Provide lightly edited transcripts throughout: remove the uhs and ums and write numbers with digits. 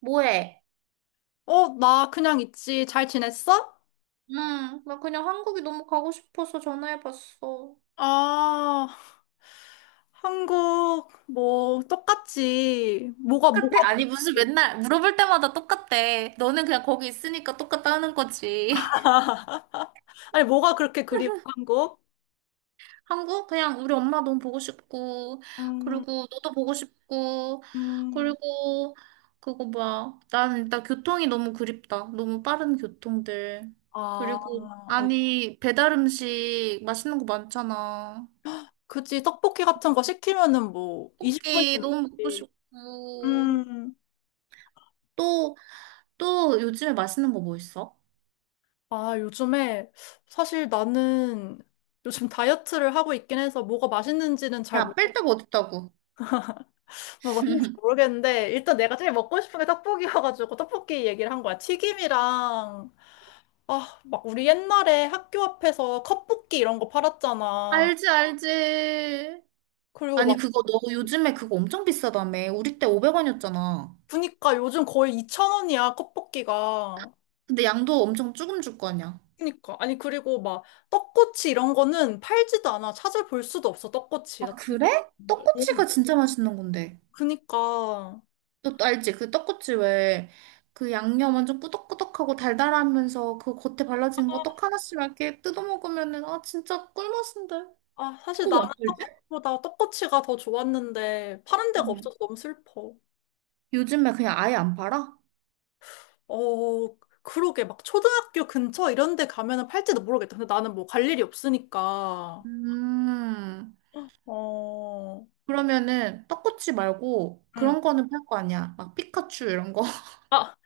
뭐해? 어, 나 그냥 있지. 잘 지냈어? 응. 나 그냥 한국이 너무 가고 싶어서 전화해봤어. 아, 한국, 뭐, 똑같지. 뭐가, 똑같아? 아니, 무슨 그리- 맨날 물어볼 때마다 똑같대. 너는 그냥 거기 있으니까 똑같다는 거지. 아니, 뭐가 그렇게 그리워, 한국? 한국? 그냥 우리 엄마 너무 보고 싶고, 음, 그리고 너도 보고 싶고, 음, 그리고 그거 뭐야. 난 일단 교통이 너무 그립다. 너무 빠른 교통들. 아, 그리고, 어, 아니, 배달 음식 맛있는 거 많잖아. 그치. 떡볶이 같은 거 시키면은 뭐, 20분이 떡볶이 너무 먹고 넘지. 싶고. 음, 또 요즘에 맛있는 거 뭐 있어? 아, 요즘에, 사실 나는 요즘 다이어트를 하고 있긴 해서 뭐가 맛있는지는 잘 야, 뺄 데가 어딨다고. 뭐 맞는지 모르겠는데 일단 내가 제일 먹고 싶은 게 떡볶이여가지고 떡볶이 얘기를 한 거야. 튀김이랑 아, 막 우리 옛날에 학교 앞에서 컵볶이 이런 거 팔았잖아. 알지, 알지. 그리고 아니, 막 그거 너 요즘에 그거 엄청 비싸다며. 우리 때 500원이었잖아. 보니까 요즘 거의 2,000원이야, 컵볶이가. 근데 양도 엄청 조금 줄 거 아니야. 그니까 아니 그리고 막 떡꼬치 이런 거는 팔지도 않아. 찾아볼 수도 없어, 떡꼬치. 아, 나 진짜 그래? 음, 떡꼬치가 진짜 맛있는 건데. 그니까 너또 알지? 그 떡꼬치 왜 그 양념 완전 꾸덕꾸덕하고 달달하면서 그 겉에 발라진 거 떡 하나씩 이렇게 뜯어 먹으면은 아 진짜 꿀맛인데. 아, 사실 그거 나는 왜안 팔지? 떡볶이보다 떡꼬치가 더 좋았는데 파는 데가 응. 없어서 너무 슬퍼. 요즘에 그냥 아예 안 팔아? 어, 그러게. 막 초등학교 근처 이런 데 가면은 팔지도 모르겠다. 근데 나는 뭐 갈 일이 없으니까. 음. 어, 그러면은 떡꼬치 말고 응. 그런 거는 팔 거 아니야. 막 피카츄 이런 거. 아,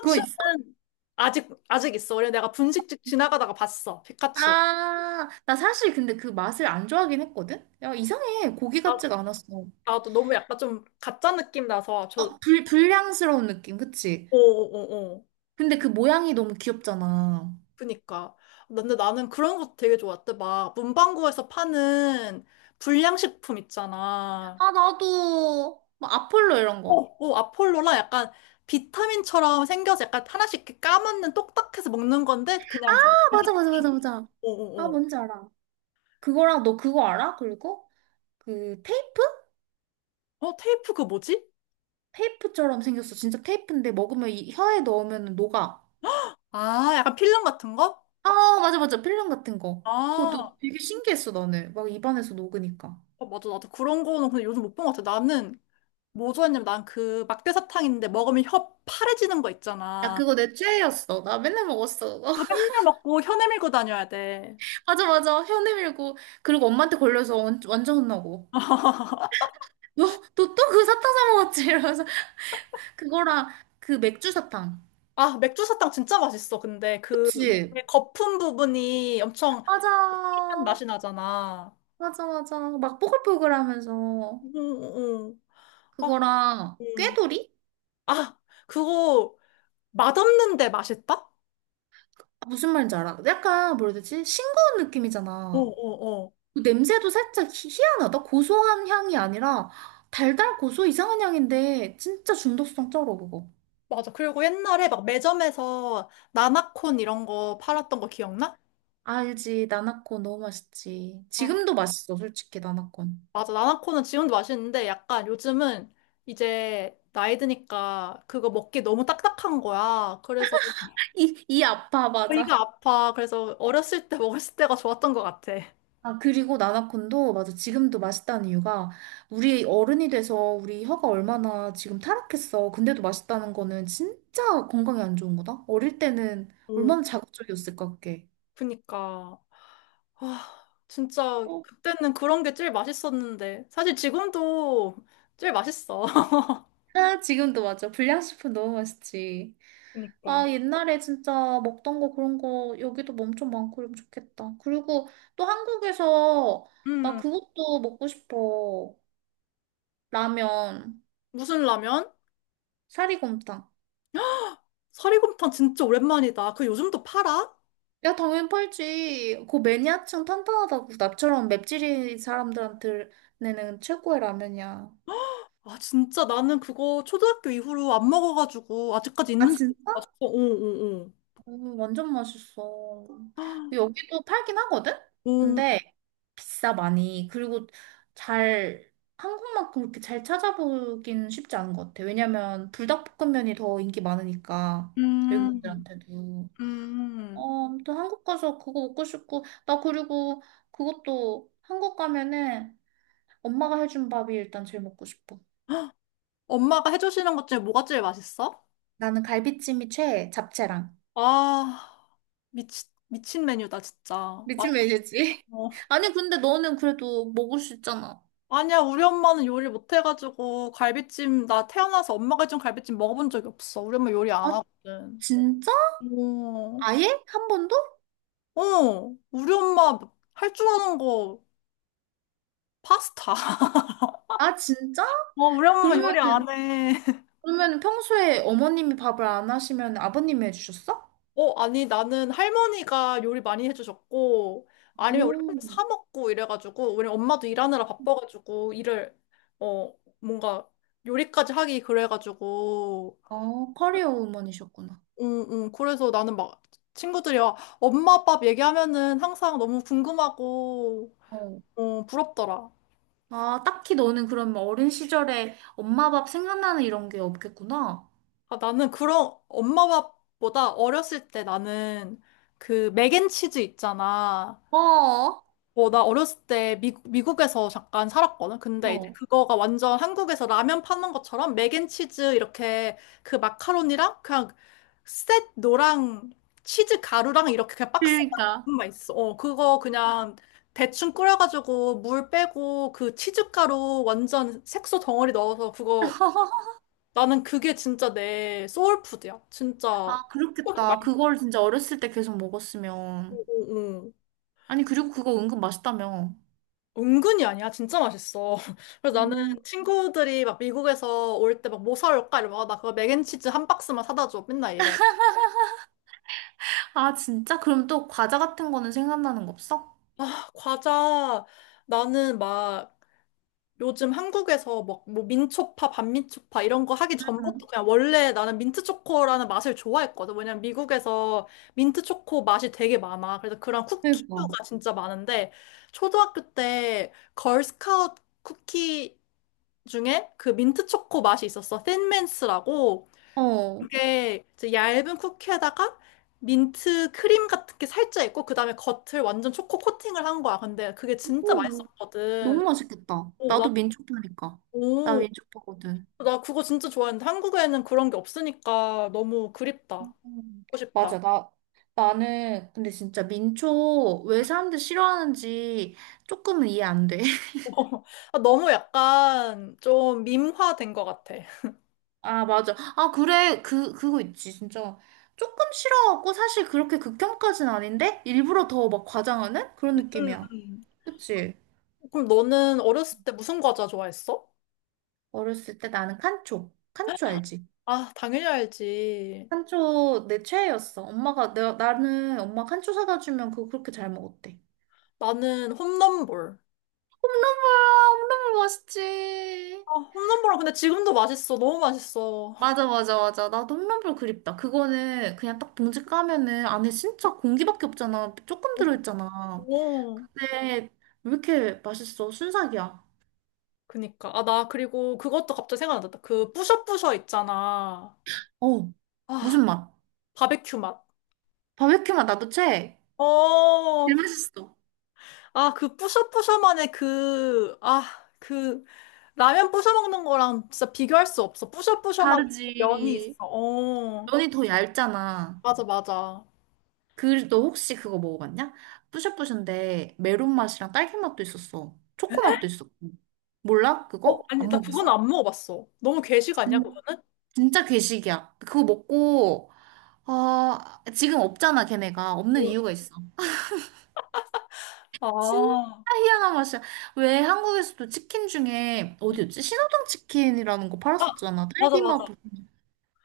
그거 있어? 아직 있어. 원래 내가 분식집 지나가다가 봤어. 피카츄. 아, 나 사실 근데 그 맛을 안 좋아하긴 했거든? 야, 이상해. 고기 아, 같지가 않았어. 나도 너무 약간 좀 가짜 느낌 나서 저, 어, 불량스러운 느낌, 그치? 어어어어. 근데 그 모양이 너무 귀엽잖아. 그니까. 근데 나는 그런 것도 되게 좋았대. 막 문방구에서 파는 불량식품 있잖아. 아, 나도. 막 아폴로 이런 어, 거. 어, 아폴로라 약간 비타민처럼 생겨서 약간 하나씩 이렇게 까먹는 똑딱해서 먹는 건데 그냥 아, 맞아, 맞아, 맞아, 맞아. 어, 아, 어, 어. 뭔지 알아. 그거랑 너 그거 알아? 그리고 그 테이프? 어, 테이프 그 뭐지? 테이프처럼 생겼어. 진짜 테이프인데 먹으면 이 혀에 넣으면 녹아. 아, 약간 필름 같은 거? 아, 맞아, 맞아. 필름 같은 거. 그것도 아, 되게 신기했어, 나는. 막 입안에서 녹으니까. 어, 맞아. 나도 그런 거는 근데 요즘 못 본 것 같아. 나는 뭐 좋아했냐면 난 그 막대사탕 있는데 먹으면 혀 파래지는 거 야, 있잖아. 그거 내 최애였어. 나 맨날 먹었어. 그거 맨날 먹고 혀 내밀고 다녀야 돼. 맞아, 맞아. 혀 내밀고. 그리고 엄마한테 걸려서 완전 혼나고. 너, 너 또 그 사탕 사 먹었지? 이러면서. 그거랑 그 맥주 사탕. 아, 맥주 사탕 진짜 맛있어. 근데 그 그치? 거품 부분이 엄청 맞아. 특이한 맛이 나잖아. 맞아, 맞아. 막 뽀글뽀글 하면서. 응, 응. 아, 그거랑 음. 꾀돌이? 아, 그거 맛없는데 맛있다? 어, 아, 무슨 말인지 알아? 약간 뭐라 해야 되지? 싱거운 어, 느낌이잖아. 어. 그 냄새도 살짝 희한하다. 고소한 향이 아니라 달달 고소 이상한 향인데 진짜 중독성 쩔어 그거. 맞아. 그리고 옛날에 막 매점에서 나나콘 이런 거 팔았던 거 기억나? 알지 나나콘 너무 맛있지. 아, 지금도 맛있어 솔직히 나나콘. 맞아. 나나콘은 지금도 맛있는데 약간 요즘은 이제 나이 드니까 그거 먹기 너무 딱딱한 거야. 그래서 이 아파 배가 맞아. 아파. 그래서 어렸을 때 먹었을 때가 좋았던 것 같아. 아 그리고 나나콘도 맞아 지금도 맛있다는 이유가 우리 어른이 돼서 우리 혀가 얼마나 지금 타락했어. 근데도 맛있다는 거는 진짜 건강에 안 좋은 거다. 어릴 때는 어, 얼마나 자극적이었을까 그게. 그니까. 아, 진짜 어. 그때는 그런 게 제일 맛있었는데. 사실 지금도 제일 맛있어. 아 지금도 맞아 불량식품 너무 맛있지. 그니까. 아, 옛날에 진짜 먹던 거 그런 거 여기도 엄청 많고 이러면 좋겠다. 그리고 또 한국에서 나 음, 그것도 먹고 싶어. 라면, 무슨 라면? 사리곰탕. 사리곰탕 진짜 오랜만이다. 그 요즘도 팔아? 야, 당연히 팔지. 그 매니아층 탄탄하다고. 나처럼 맵찔이 사람들한테는 최고의 라면이야. 아, 진짜 나는 그거 초등학교 이후로 안 먹어가지고 아직까지 아, 있는지 진짜? 몰랐어. 오, 오, 오. 완전 맛있어. 여기도 팔긴 하거든? 오, 근데 비싸 많이. 그리고 잘 한국만큼 그렇게 잘 찾아보긴 쉽지 않은 것 같아. 왜냐면 불닭볶음면이 더 인기 많으니까 음, 외국인들한테도. 음. 어, 아무튼 한국 가서 그거 먹고 싶고 나 그리고 그것도 한국 가면은 엄마가 해준 밥이 일단 제일 먹고 싶어. 엄마가 해주시는 것 중에 뭐가 제일 맛있어? 나는 갈비찜이 최애, 잡채랑. 아, 미친 메뉴다, 진짜. 미친 맛있어. 메뉴지. 아니 근데 너는 그래도 먹을 수 있잖아. 아니야, 우리 엄마는 요리 못해가지고 갈비찜, 나 태어나서 엄마가 해준 갈비찜 먹어본 적이 없어. 우리 엄마 요리 안 아, 하거든. 진짜? 오. 아예? 한 번도? 어, 우리 엄마 할 줄 아는 거 파스타. 아, 진짜? 어, 우리 엄마 요리 안 그러면은, 해. 그러면은 평소에 어머님이 밥을 안 하시면 아버님이 해주셨어? 어, 아니, 나는 할머니가 요리 많이 해주셨고, 아니면 우리 오, 맨날 사 먹고 이래가지고, 우리 엄마도 일하느라 바빠가지고, 일을, 어, 뭔가 요리까지 하기 그래가지고, 어, 커리어 우먼이셨구나. 응, 응. 그래서 나는 막 친구들이 와, 엄마 밥 얘기하면은 항상 너무 궁금하고, 어. 어, 부럽더라. 아, 딱히 너는 그럼 어린 시절에 엄마 밥 생각나는 이런 게 없겠구나. 아, 나는 그런 엄마밥보다 어렸을 때 나는 그 맥앤치즈 있잖아. 어, 어. 어, 나 어렸을 때 미국에서 잠깐 살았거든. 근데 이제 그거가 완전 한국에서 라면 파는 것처럼 맥앤치즈 이렇게 그 마카로니랑 그냥 셋 노랑 치즈 가루랑 이렇게 그냥 박스만 그러니까. 그것만 있어. 어, 그거 그냥 대충 끓여가지고 물 빼고 그 치즈 가루 완전 색소 덩어리 넣어서 그거 나는 그게 진짜 내 소울푸드야. 진짜 아, 꼭 그렇겠다. 그걸 진짜 어렸을 때 계속 먹었으면. 맛있고 응. 아니, 그리고 그거 은근 맛있다며. 은근히 아니야. 진짜 맛있어. 그래서 나는 음. 친구들이 막 미국에서 올 때 막 뭐 사올까? 이러면 아, 나 그거 맥앤치즈 한 박스만 사다 줘. 맨날 이래. 아, 진짜? 그럼 또 과자 같은 거는 생각나는 거 없어? 아, 과자 나는 막 요즘 한국에서 막 뭐 민초파, 반민초파 이런 거 하기 전부터 그냥 원래 나는 민트초코라는 맛을 좋아했거든. 왜냐면 미국에서 민트초코 맛이 되게 많아. 그래서 그런 그러니까. 쿠키류가 진짜 많은데 초등학교 때 걸스카우트 쿠키 중에 그 민트초코 맛이 있었어. 틴민스라고. 어. 그게 이제 얇은 쿠키에다가 민트 크림 같은 게 살짝 있고 그다음에 겉을 완전 초코 코팅을 한 거야. 근데 그게 진짜 오, 맛있었거든. 너무 맛있겠다. 오, 나, 나도 민초파니까. 나 민초파거든. 나 그거 진짜 좋아했는데 한국에는 그런 게 없으니까 너무 그립다. 음, 하고 싶다. 맞아. 나는 근데 진짜 민초 왜 사람들 싫어하는지 조금은 이해 안 돼. 아, 너무 약간 좀 밈화된 것 같아. 아, 맞아. 아, 그래. 그거 있지. 진짜. 조금 싫어하고 사실 그렇게 극혐까진 아닌데 일부러 더 막 과장하는 그런 음, 느낌이야. 음. 그치? 그럼 너는 어렸을 때 무슨 과자 좋아했어? 어렸을 때 나는 칸초. 칸초 알지? 아, 당연히 알지. 칸초 내 최애였어. 엄마가 내가 나는 엄마 칸초 사다 주면 그거 그렇게 잘 먹었대. 나는 홈런볼. 홈런볼 홈런볼 맛있지. 아, 홈런볼은 근데 지금도 맛있어. 너무 맛있어. 맞아 맞아 맞아. 나도 홈런볼 그립다. 그거는 그냥 딱 봉지 까면은 안에 진짜 공기밖에 없잖아. 조금 들어있잖아. 오. 근데 왜 이렇게 맛있어? 순삭이야. 그니까. 아, 나 그리고 그것도 갑자기 생각났다. 그 뿌셔뿌셔 있잖아. 어 아, 무슨 맛? 바베큐 맛. 바베큐 맛 나도 최애. 어, 제일 맛있어. 아, 그 뿌셔뿌셔만의 그, 아, 그, 라면 뿌셔 먹는 거랑 진짜 비교할 수 없어. 뿌셔뿌셔만 면이 있어. 다르지. 어, 면이 더 얇잖아. 맞아, 맞아. 그, 너 혹시 그거 먹어봤냐? 뿌셔뿌셔인데 메론 맛이랑 딸기 맛도 있었어. 초코 맛도 있었고. 몰라? 어, 그거? 아니, 안 나 그건 먹었어? 안 먹어봤어. 너무 괴식 아니야, 진, 그거는? 진짜 괴식이야. 그거 먹고, 아, 지금 없잖아, 걔네가. 없는 응. 이유가 있어. 진짜 아, 희한한 맛이야. 왜 한국에서도 치킨 중에, 어디였지? 신호등 치킨이라는 거 아, 팔았었잖아. 맞아, 딸기 맛. 맞아.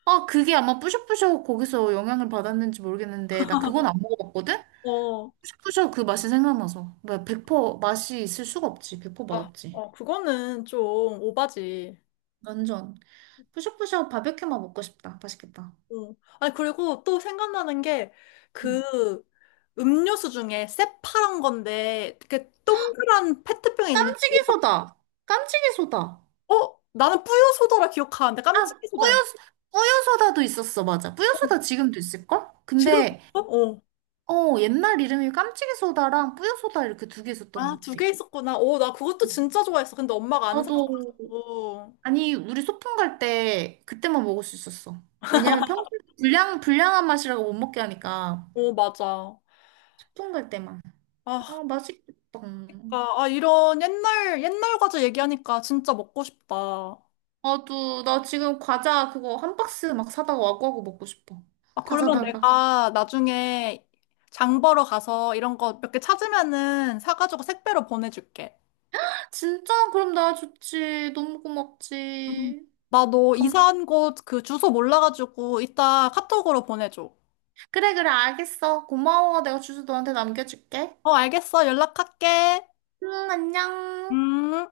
아, 그게 아마 뿌셔뿌셔 거기서 영향을 받았는지 모르겠는데, 나 그건 안 먹어봤거든? 어, 샤브샤브 그 맛이 생각나서. 뭐, 100% 맛이 있을 수가 없지. 100% 아, 맛없지. 어, 그거는 좀 오바지. 완전. 푸샤푸샤 바베큐만 먹고 싶다. 맛있겠다. 어. 아니, 그리고 또 생각나는 게, 음. 그, 음료수 중에 새파란 건데, 이렇게 동그란 페트병에 있는 깜찍이 소다. 깜찍이 소다. 어? 나는 뿌요 소다라 기억하는데 아, 깜찍이 뿌여, 소다였나? 뿌여 소다도 있었어. 맞아. 뿌여 어, 소다 지금도 있을걸? 지금도 근데, 있어? 어. 어, 옛날 이름이 깜찍이 소다랑 뿌여 소다 이렇게 2개 있었던 것 아, 두 같아. 개 있었구나. 어, 나 그것도 진짜 좋아했어. 근데 엄마가 안 나도, 사줬고. 아니, 우리 소풍 갈 때 그때만 먹을 수 있었어. 왜냐면 평소에 불량한 맛이라고 못 먹게 하니까. 어, 맞아. 소풍 갈 때만. 아, 아, 맛있겠다. 그러니까, 아, 이런 옛날, 옛날 과자 얘기하니까 진짜 먹고 싶다. 나도, 나 지금 과자 그거 1박스 막 사다가 와구와구 먹고 싶어. 아, 다 그러면 사다가. 내가 나중에 장 보러 가서 이런 거 몇 개 찾으면은 사가지고 택배로 보내줄게. 진짜? 그럼 나 좋지. 너무 음. 고맙지. 나너 감... 이사한 곳 그 주소 몰라가지고 이따 카톡으로 보내줘. 그래, 그래, 알겠어. 고마워. 내가 주소 너한테 남겨줄게. 어, 알겠어. 연락할게. 응, 안녕. 음.